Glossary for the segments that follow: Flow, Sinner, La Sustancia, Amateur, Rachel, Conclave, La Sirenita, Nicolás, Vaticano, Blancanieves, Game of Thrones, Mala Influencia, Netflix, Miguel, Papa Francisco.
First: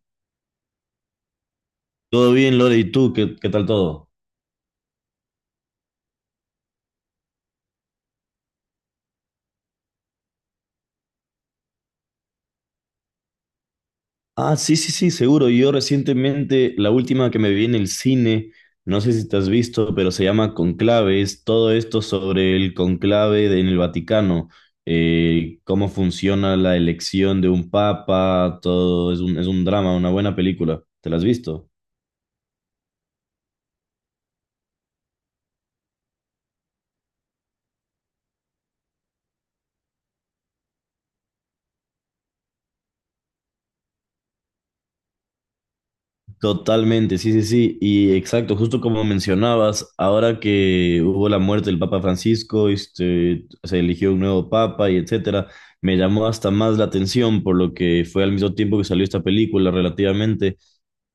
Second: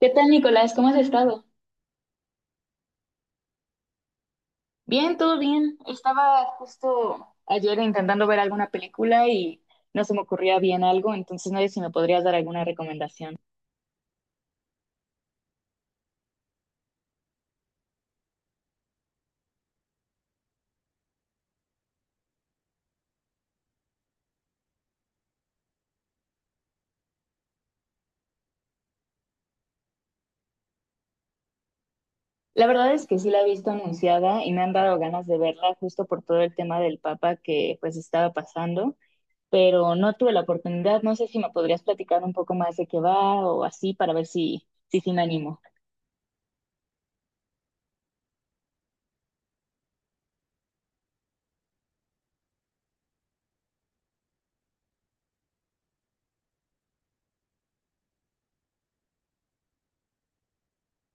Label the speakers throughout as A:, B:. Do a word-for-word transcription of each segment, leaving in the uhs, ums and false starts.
A: ¿Qué tal, Nicolás? ¿Cómo has estado?
B: Todo bien, Lore, ¿y tú? ¿Qué, qué tal todo?
A: Bien, todo bien. Estaba justo ayer intentando ver alguna película y no se me ocurría bien algo, entonces no sé si me podrías dar alguna recomendación.
B: Ah, sí, sí, sí, seguro. Yo recientemente, la última que me vi en el cine, no sé si te has visto, pero se llama Conclave, es todo esto sobre el conclave de- en el Vaticano, eh, cómo funciona la elección de un papa, todo es un, es un drama, una buena película. ¿Te la has visto?
A: La verdad es que sí la he visto anunciada y me han dado ganas de verla justo por todo el tema del Papa que pues estaba pasando, pero no tuve la oportunidad. No sé si me podrías platicar un poco más de qué va o así para ver si si, sí me animo.
B: Totalmente, sí, sí, sí. Y exacto, justo como mencionabas, ahora que hubo la muerte del Papa Francisco, este, se eligió un nuevo papa y etcétera, me llamó hasta más la atención por lo que fue al mismo tiempo que salió esta película relativamente.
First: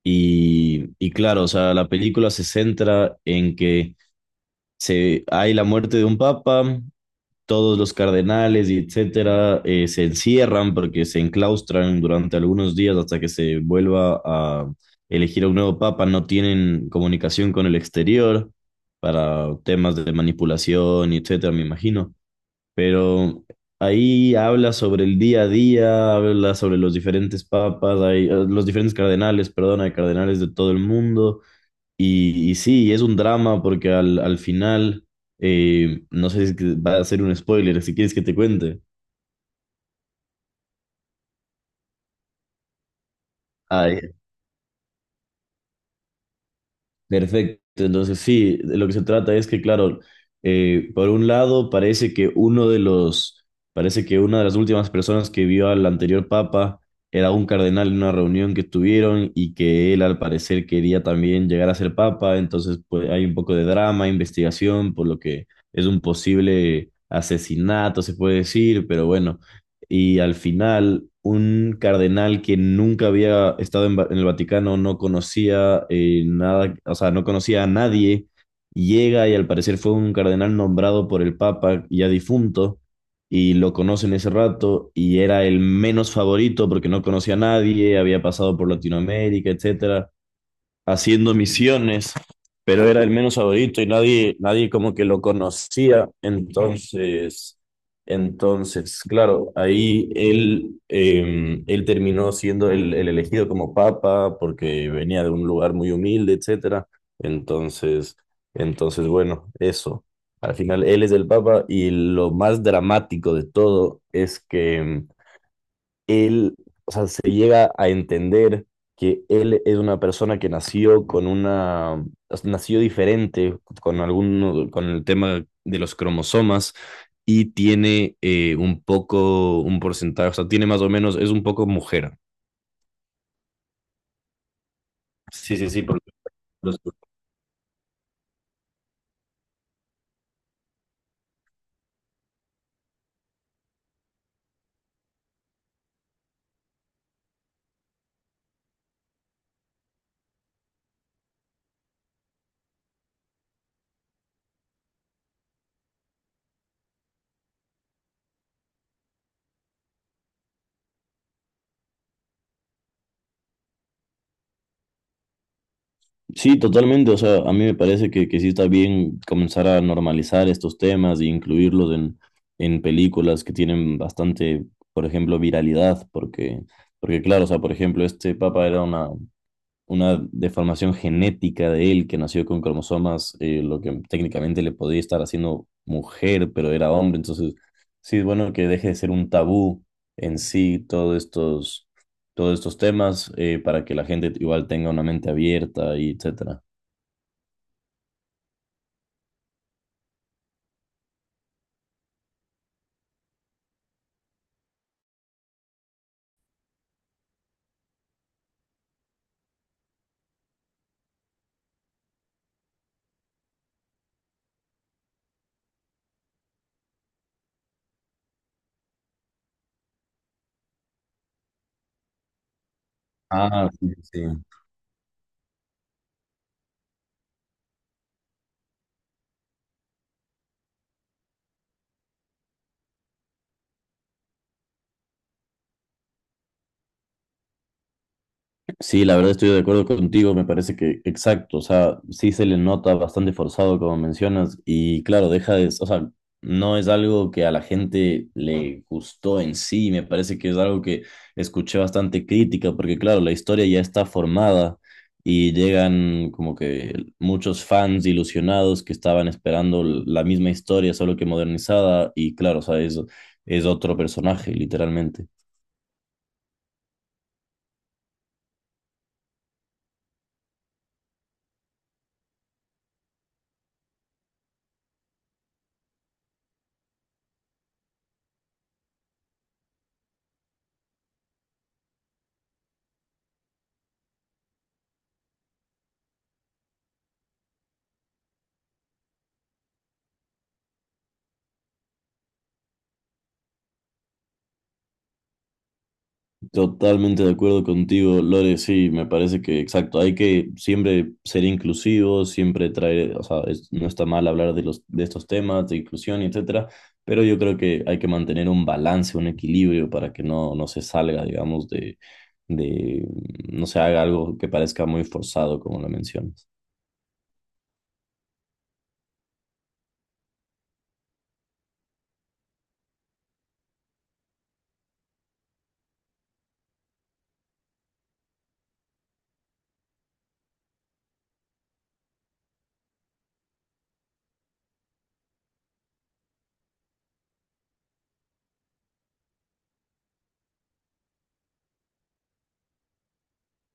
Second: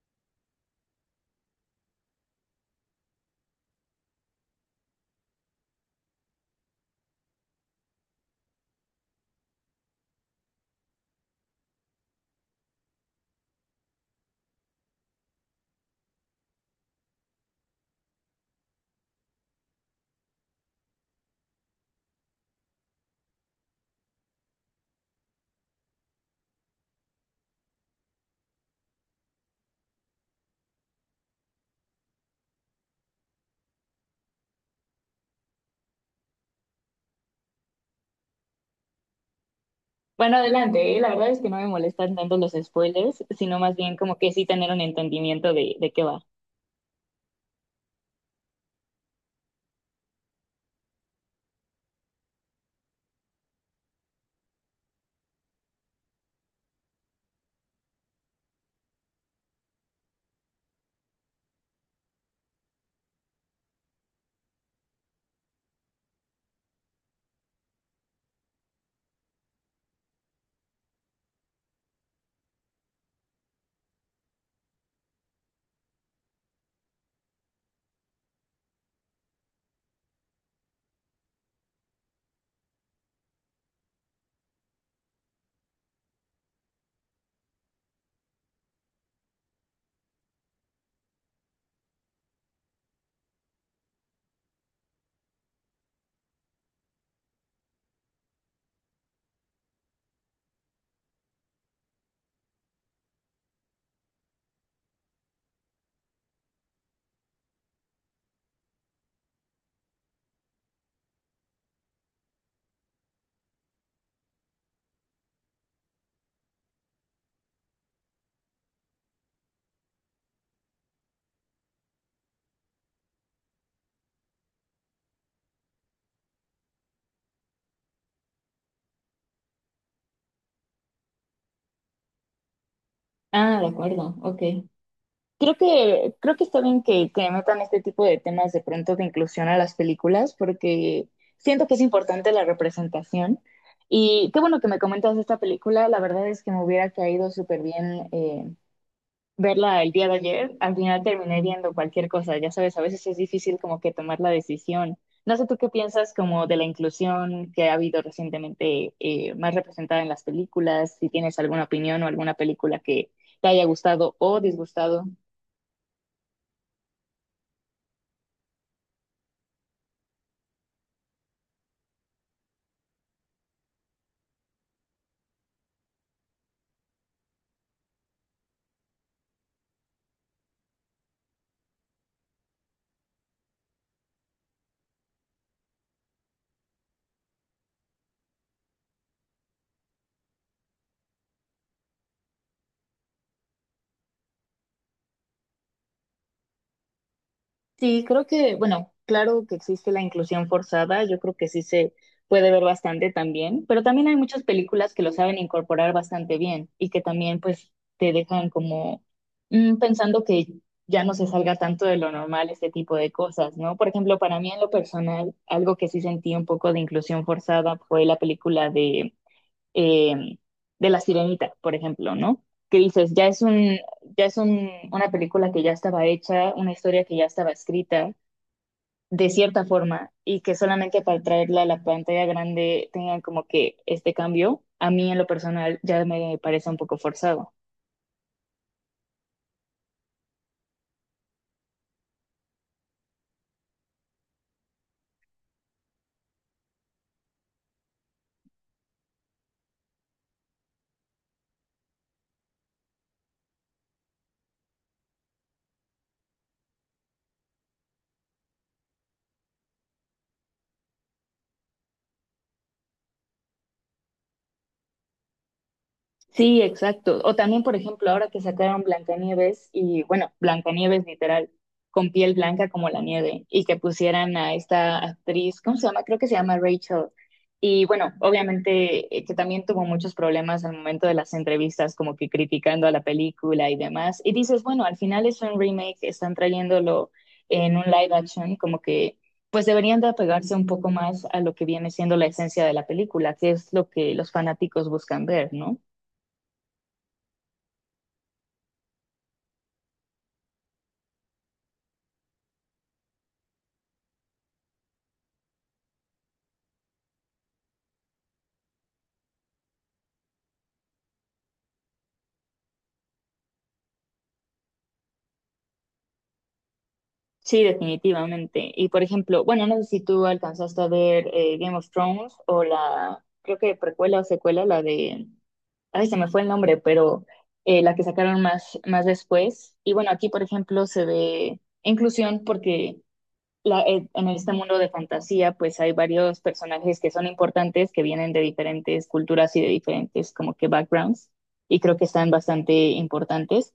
B: Y, y claro, o sea, la película se centra en que se, hay la muerte de un papa, todos los cardenales y etcétera eh, se encierran porque se enclaustran durante algunos días hasta que se vuelva a elegir a un nuevo papa, no tienen comunicación con el exterior para temas de manipulación y etcétera, me imagino. Pero ahí habla sobre el día a día, habla sobre los diferentes papas, hay, eh, los diferentes cardenales, perdón, hay cardenales de todo el mundo y, y sí, es un drama porque al, al final, eh, no sé si es que va a ser un spoiler, si quieres que te cuente.
A: Bueno, adelante, ¿eh? La verdad es que no me molestan tanto los spoilers, sino más bien como
B: ah
A: que sí tener un entendimiento de, de qué va.
B: Perfecto, entonces sí, de lo que se trata es que, claro, eh, por un lado parece que uno de los, parece que una de las últimas personas que vio al anterior papa era un cardenal en una reunión que tuvieron y que él al parecer quería también llegar a ser papa, entonces pues hay un poco de drama, investigación, por lo que es un posible asesinato, se puede decir, pero bueno, y al final un cardenal que nunca había estado en, Va- en el Vaticano, no conocía eh, nada, o sea, no conocía a nadie, llega y al parecer fue un cardenal nombrado por el Papa ya difunto y lo conoce en ese rato y era el menos favorito porque no conocía a nadie, había pasado por Latinoamérica, etcétera, haciendo misiones, pero era el menos favorito y nadie, nadie como que lo conocía. Entonces, entonces, claro, ahí él, eh, él terminó siendo el, el elegido como papa porque venía de un lugar muy humilde, etcétera. Entonces, entonces, bueno, eso. Al final, él es el papa y lo más dramático de todo es que em, él, o sea, se llega a entender que él es una persona que nació con una, nació diferente con algún, con el tema de los cromosomas y tiene eh, un poco, un porcentaje, o sea, tiene más o menos, es un poco mujer.
A: Ah, de acuerdo, ok. Creo
B: Sí, sí, sí, por
A: que, creo que está
B: los.
A: bien que, que metan este tipo de temas de pronto de inclusión a las películas, porque siento que es importante la representación. Y qué bueno que me comentas esta película, la verdad es que me hubiera caído súper bien verla el día de ayer, al final terminé viendo cualquier cosa, ya sabes, a veces es difícil como que tomar la decisión. No sé tú qué piensas como de la inclusión que ha habido recientemente eh, más representada en las películas, si tienes alguna opinión o alguna película que te haya gustado o disgustado.
B: Sí, totalmente. O sea, a mí me parece que, que sí está bien comenzar a normalizar estos temas e incluirlos en, en películas que tienen bastante, por ejemplo, viralidad, porque, porque claro, o sea, por ejemplo, este papa era una, una deformación genética de él que nació con cromosomas, eh, lo que técnicamente le podía estar haciendo mujer, pero era hombre. Entonces, sí es bueno que deje de ser un tabú en sí todos estos, todos estos temas eh, para que la gente igual tenga una mente abierta y etcétera.
A: Sí, creo que, bueno, claro que existe la inclusión forzada, yo creo que sí se puede ver bastante también, pero también hay muchas películas que lo saben incorporar bastante bien y que también pues te dejan como mm, pensando que ya no se salga tanto de lo normal este tipo de cosas, ¿no? Por ejemplo, para mí en lo personal, algo que sí sentí un poco de inclusión forzada fue la película de eh, de La Sirenita, por ejemplo, ¿no? Que dices, ya es
B: Ah,
A: un,
B: sí, sí.
A: ya es un, una película que ya estaba hecha, una historia que ya estaba escrita, de cierta forma, y que solamente para traerla a la pantalla grande tengan como que este cambio, a mí en lo personal ya me parece un poco forzado.
B: Sí, la verdad estoy de acuerdo contigo, me parece que exacto, o sea, sí se le nota bastante forzado como mencionas y claro, deja de, o sea, no es algo que a la gente le gustó en sí, me parece que es algo que escuché bastante crítica porque claro, la historia ya está formada y llegan como que muchos fans ilusionados que estaban esperando la misma historia, solo que modernizada y claro, o sea, es, es otro personaje, literalmente.
A: Sí, exacto. O también, por ejemplo, ahora que sacaron Blancanieves y, bueno, Blancanieves literal, con piel blanca como la nieve, y que pusieran a esta actriz, ¿cómo se llama? Creo que se llama Rachel. Y bueno, obviamente eh, que también tuvo muchos problemas al momento de las entrevistas, como que criticando a la película y demás. Y dices, bueno, al final es un remake, están trayéndolo en un live action, como que pues deberían de apegarse un poco más a lo que viene siendo la esencia de la película, que es lo que los fanáticos buscan ver, ¿no?
B: Totalmente de acuerdo contigo, Lore, sí, me parece que exacto, hay que siempre ser inclusivos, siempre traer, o sea, es- no está mal hablar de los, de estos temas, de inclusión, etcétera, pero yo creo que hay que mantener un balance, un equilibrio para que no, no se salga, digamos, de, de, no se haga algo que parezca muy forzado, como lo mencionas.
A: Sí, definitivamente. Y por ejemplo, bueno, no sé si tú alcanzaste a ver eh, Game of Thrones o la, creo que precuela o secuela, la de, ay, se me fue el nombre, pero eh, la que sacaron más, más después. Y bueno, aquí por ejemplo se ve inclusión porque la, eh, en este mundo de fantasía pues hay varios personajes que son importantes, que vienen de diferentes culturas y de diferentes como que backgrounds y creo que están bastante importantes.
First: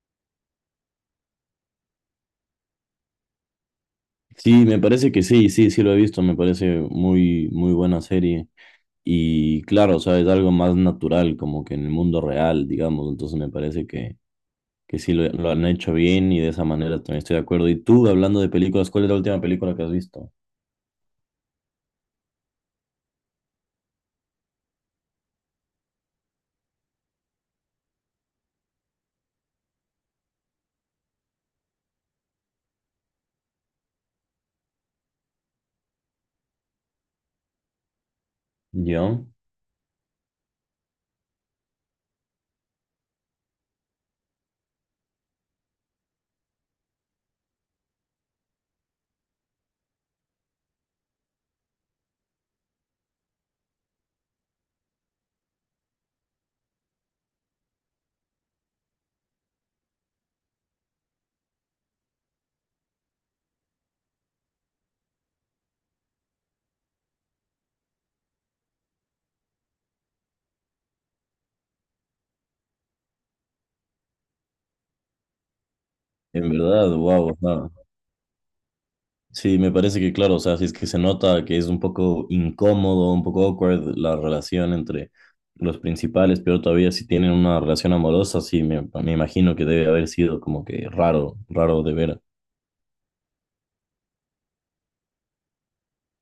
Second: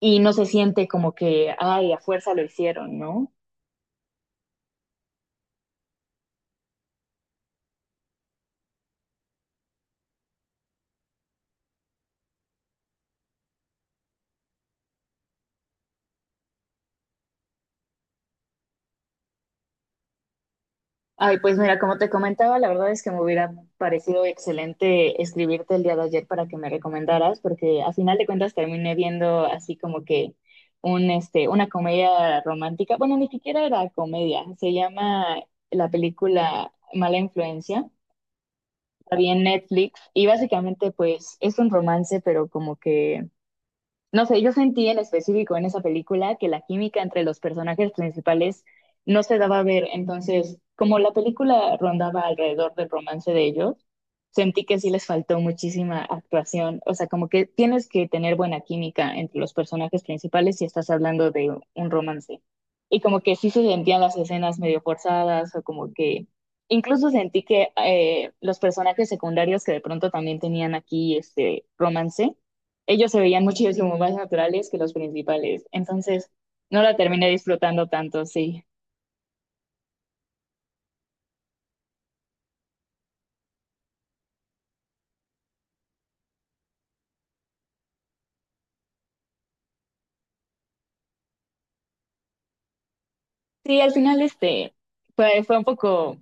A: Y no se siente como que, ay, a fuerza lo hicieron, ¿no?
B: Sí, me parece que sí, sí, sí lo he visto, me parece muy, muy buena serie. Y claro, o sea, es algo más natural, como que en el mundo real, digamos, entonces me parece que que sí lo, lo han hecho bien y de esa manera también estoy de acuerdo. Y tú, hablando de películas, ¿cuál es la última película que has visto?
A: Ay, pues mira, como te comentaba, la verdad es que me hubiera parecido excelente escribirte el día de ayer para que me recomendaras, porque a final de cuentas terminé viendo así como que un, este, una comedia romántica. Bueno, ni siquiera era comedia, se llama la película Mala Influencia, la
B: ¿Yo?
A: vi en Netflix y básicamente pues es un romance, pero como que no sé, yo sentí en específico en esa película que la química entre los personajes principales no se daba a ver. Entonces, como la película rondaba alrededor del romance de ellos, sentí que sí les faltó muchísima actuación. O sea, como que tienes que tener buena química entre los personajes principales si estás hablando de un romance. Y como que sí se sentían las escenas medio forzadas o como que incluso sentí que eh, los personajes secundarios que de pronto también tenían aquí este romance ellos se veían muchísimo más naturales que los principales. Entonces,
B: En
A: no
B: verdad,
A: la terminé
B: wow.
A: disfrutando tanto, sí.
B: Sí, me parece que claro, o sea, si es que se nota que es un poco incómodo, un poco awkward la relación entre los principales, pero todavía si tienen una relación amorosa, sí, me, me imagino que debe haber sido como que raro, raro de ver.
A: Sí, al final este fue, fue un poco,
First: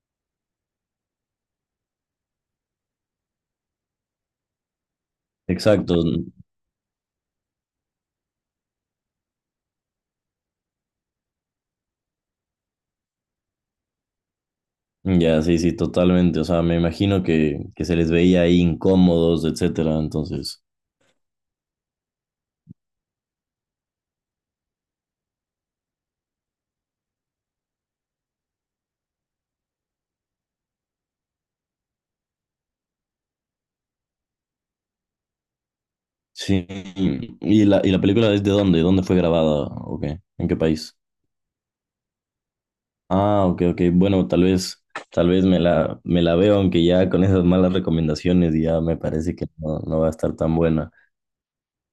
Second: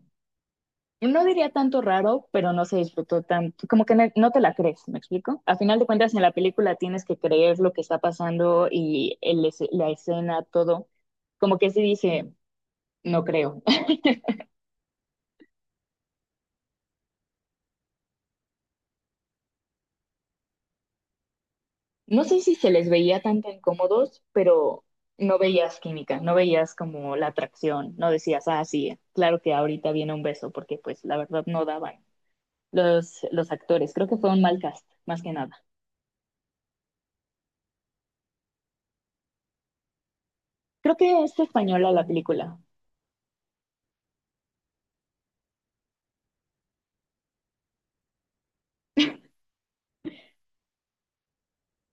A: no diría tanto raro, pero no se disfrutó tanto, como que no, no te la crees, ¿me explico? A final de
B: Exacto,
A: cuentas, en la película tienes que creer lo que está pasando y el es- la escena, todo. Como que sí dije, no creo.
B: mm, ya, sí, sí, totalmente, o sea, me imagino que, que se les veía ahí incómodos, etcétera, entonces...
A: No sé si se les veía tanto incómodos, pero no veías química, no veías como la atracción, no decías, ah, sí, claro que ahorita viene un beso, porque pues la verdad no daban los, los actores. Creo que fue un mal cast, más que nada.
B: Sí. ¿Y la, y la película es de dónde? ¿Dónde fue grabada? ¿O qué? ¿En qué
A: Creo
B: país?
A: que es española la película.
B: Ah, ok, ok. Bueno, tal vez, tal vez me la, me la veo, aunque ya con esas malas recomendaciones ya me parece que no, no va a estar tan buena.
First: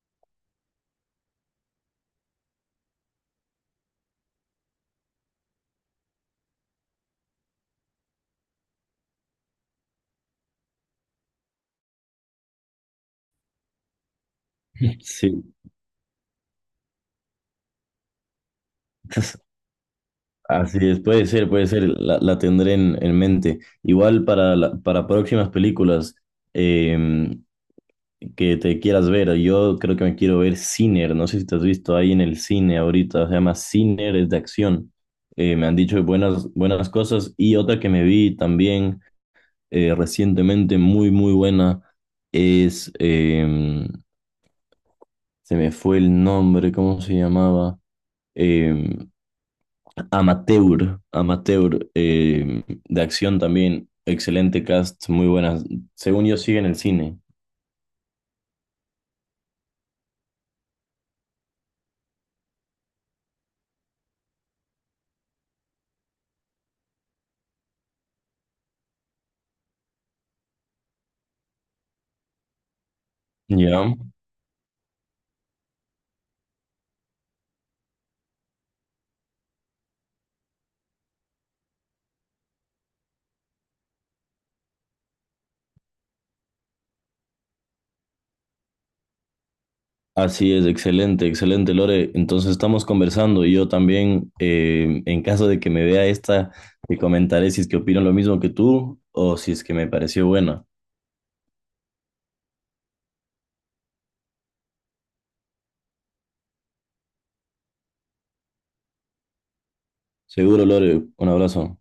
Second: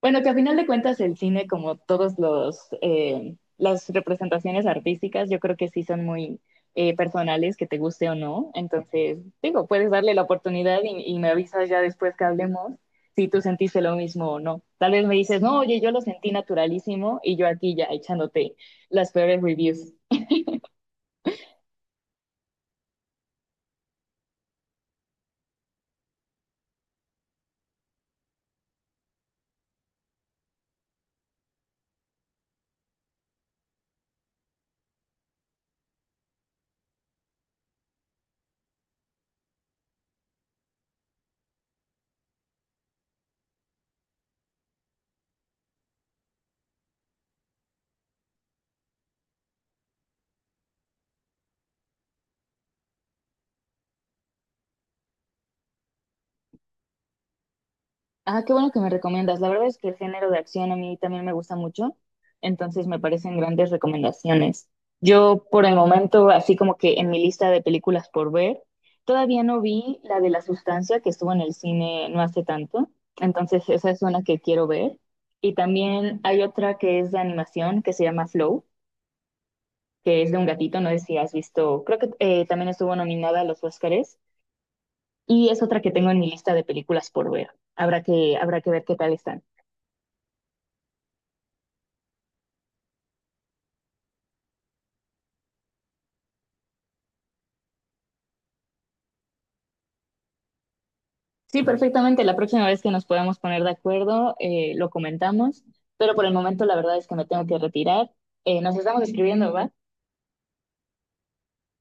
A: Bueno, que a final de cuentas el cine, como todos los eh, las representaciones artísticas, yo creo que sí son muy eh, personales, que te guste o no. Entonces, digo, puedes darle la oportunidad y, y me avisas ya después que hablemos si tú sentiste lo mismo o no. Tal vez me dices,
B: Sí.
A: no, oye, yo lo sentí naturalísimo y yo aquí ya echándote las peores reviews.
B: Así es, puede ser, puede ser, la, la tendré en, en mente. Igual para, la- para próximas películas, em, que te quieras ver. Yo creo que me quiero ver Sinner. No sé si te has visto ahí en el cine ahorita. Se llama Sinner, es de acción. Eh, me han dicho buenas, buenas cosas. Y otra que me vi también eh, recientemente, muy, muy buena, es. em, se me fue el nombre, ¿cómo se llamaba? Em, Amateur. Amateur, em, de acción también. Excelente cast, muy buenas. Según yo, sigue en el cine.
A: Ah, qué bueno que me recomiendas. La verdad es que el género de acción a mí también me gusta mucho, entonces me parecen grandes recomendaciones. Yo por el momento, así como que en mi lista de películas por ver, todavía no vi la de La Sustancia que estuvo en el cine no hace tanto, entonces esa
B: ¿Ya?
A: es una que quiero ver. Y también hay otra que es de animación que se llama Flow, que es de un gatito, no sé si has visto, creo que eh, también estuvo nominada a los Óscares y es otra que tengo en mi lista de películas por ver. Habrá que, habrá que ver qué tal está.
B: Así es, excelente, excelente, Lore. Entonces estamos conversando y yo también, eh, en caso de que me vea esta, te comentaré si es que opino lo mismo que tú o si es que me pareció buena.
A: Sí, perfectamente. La próxima vez que nos podamos poner de acuerdo, eh, lo comentamos, pero por el momento la verdad es que me tengo que retirar. Eh, nos estamos escribiendo, ¿va?
B: Seguro, Lore, un abrazo.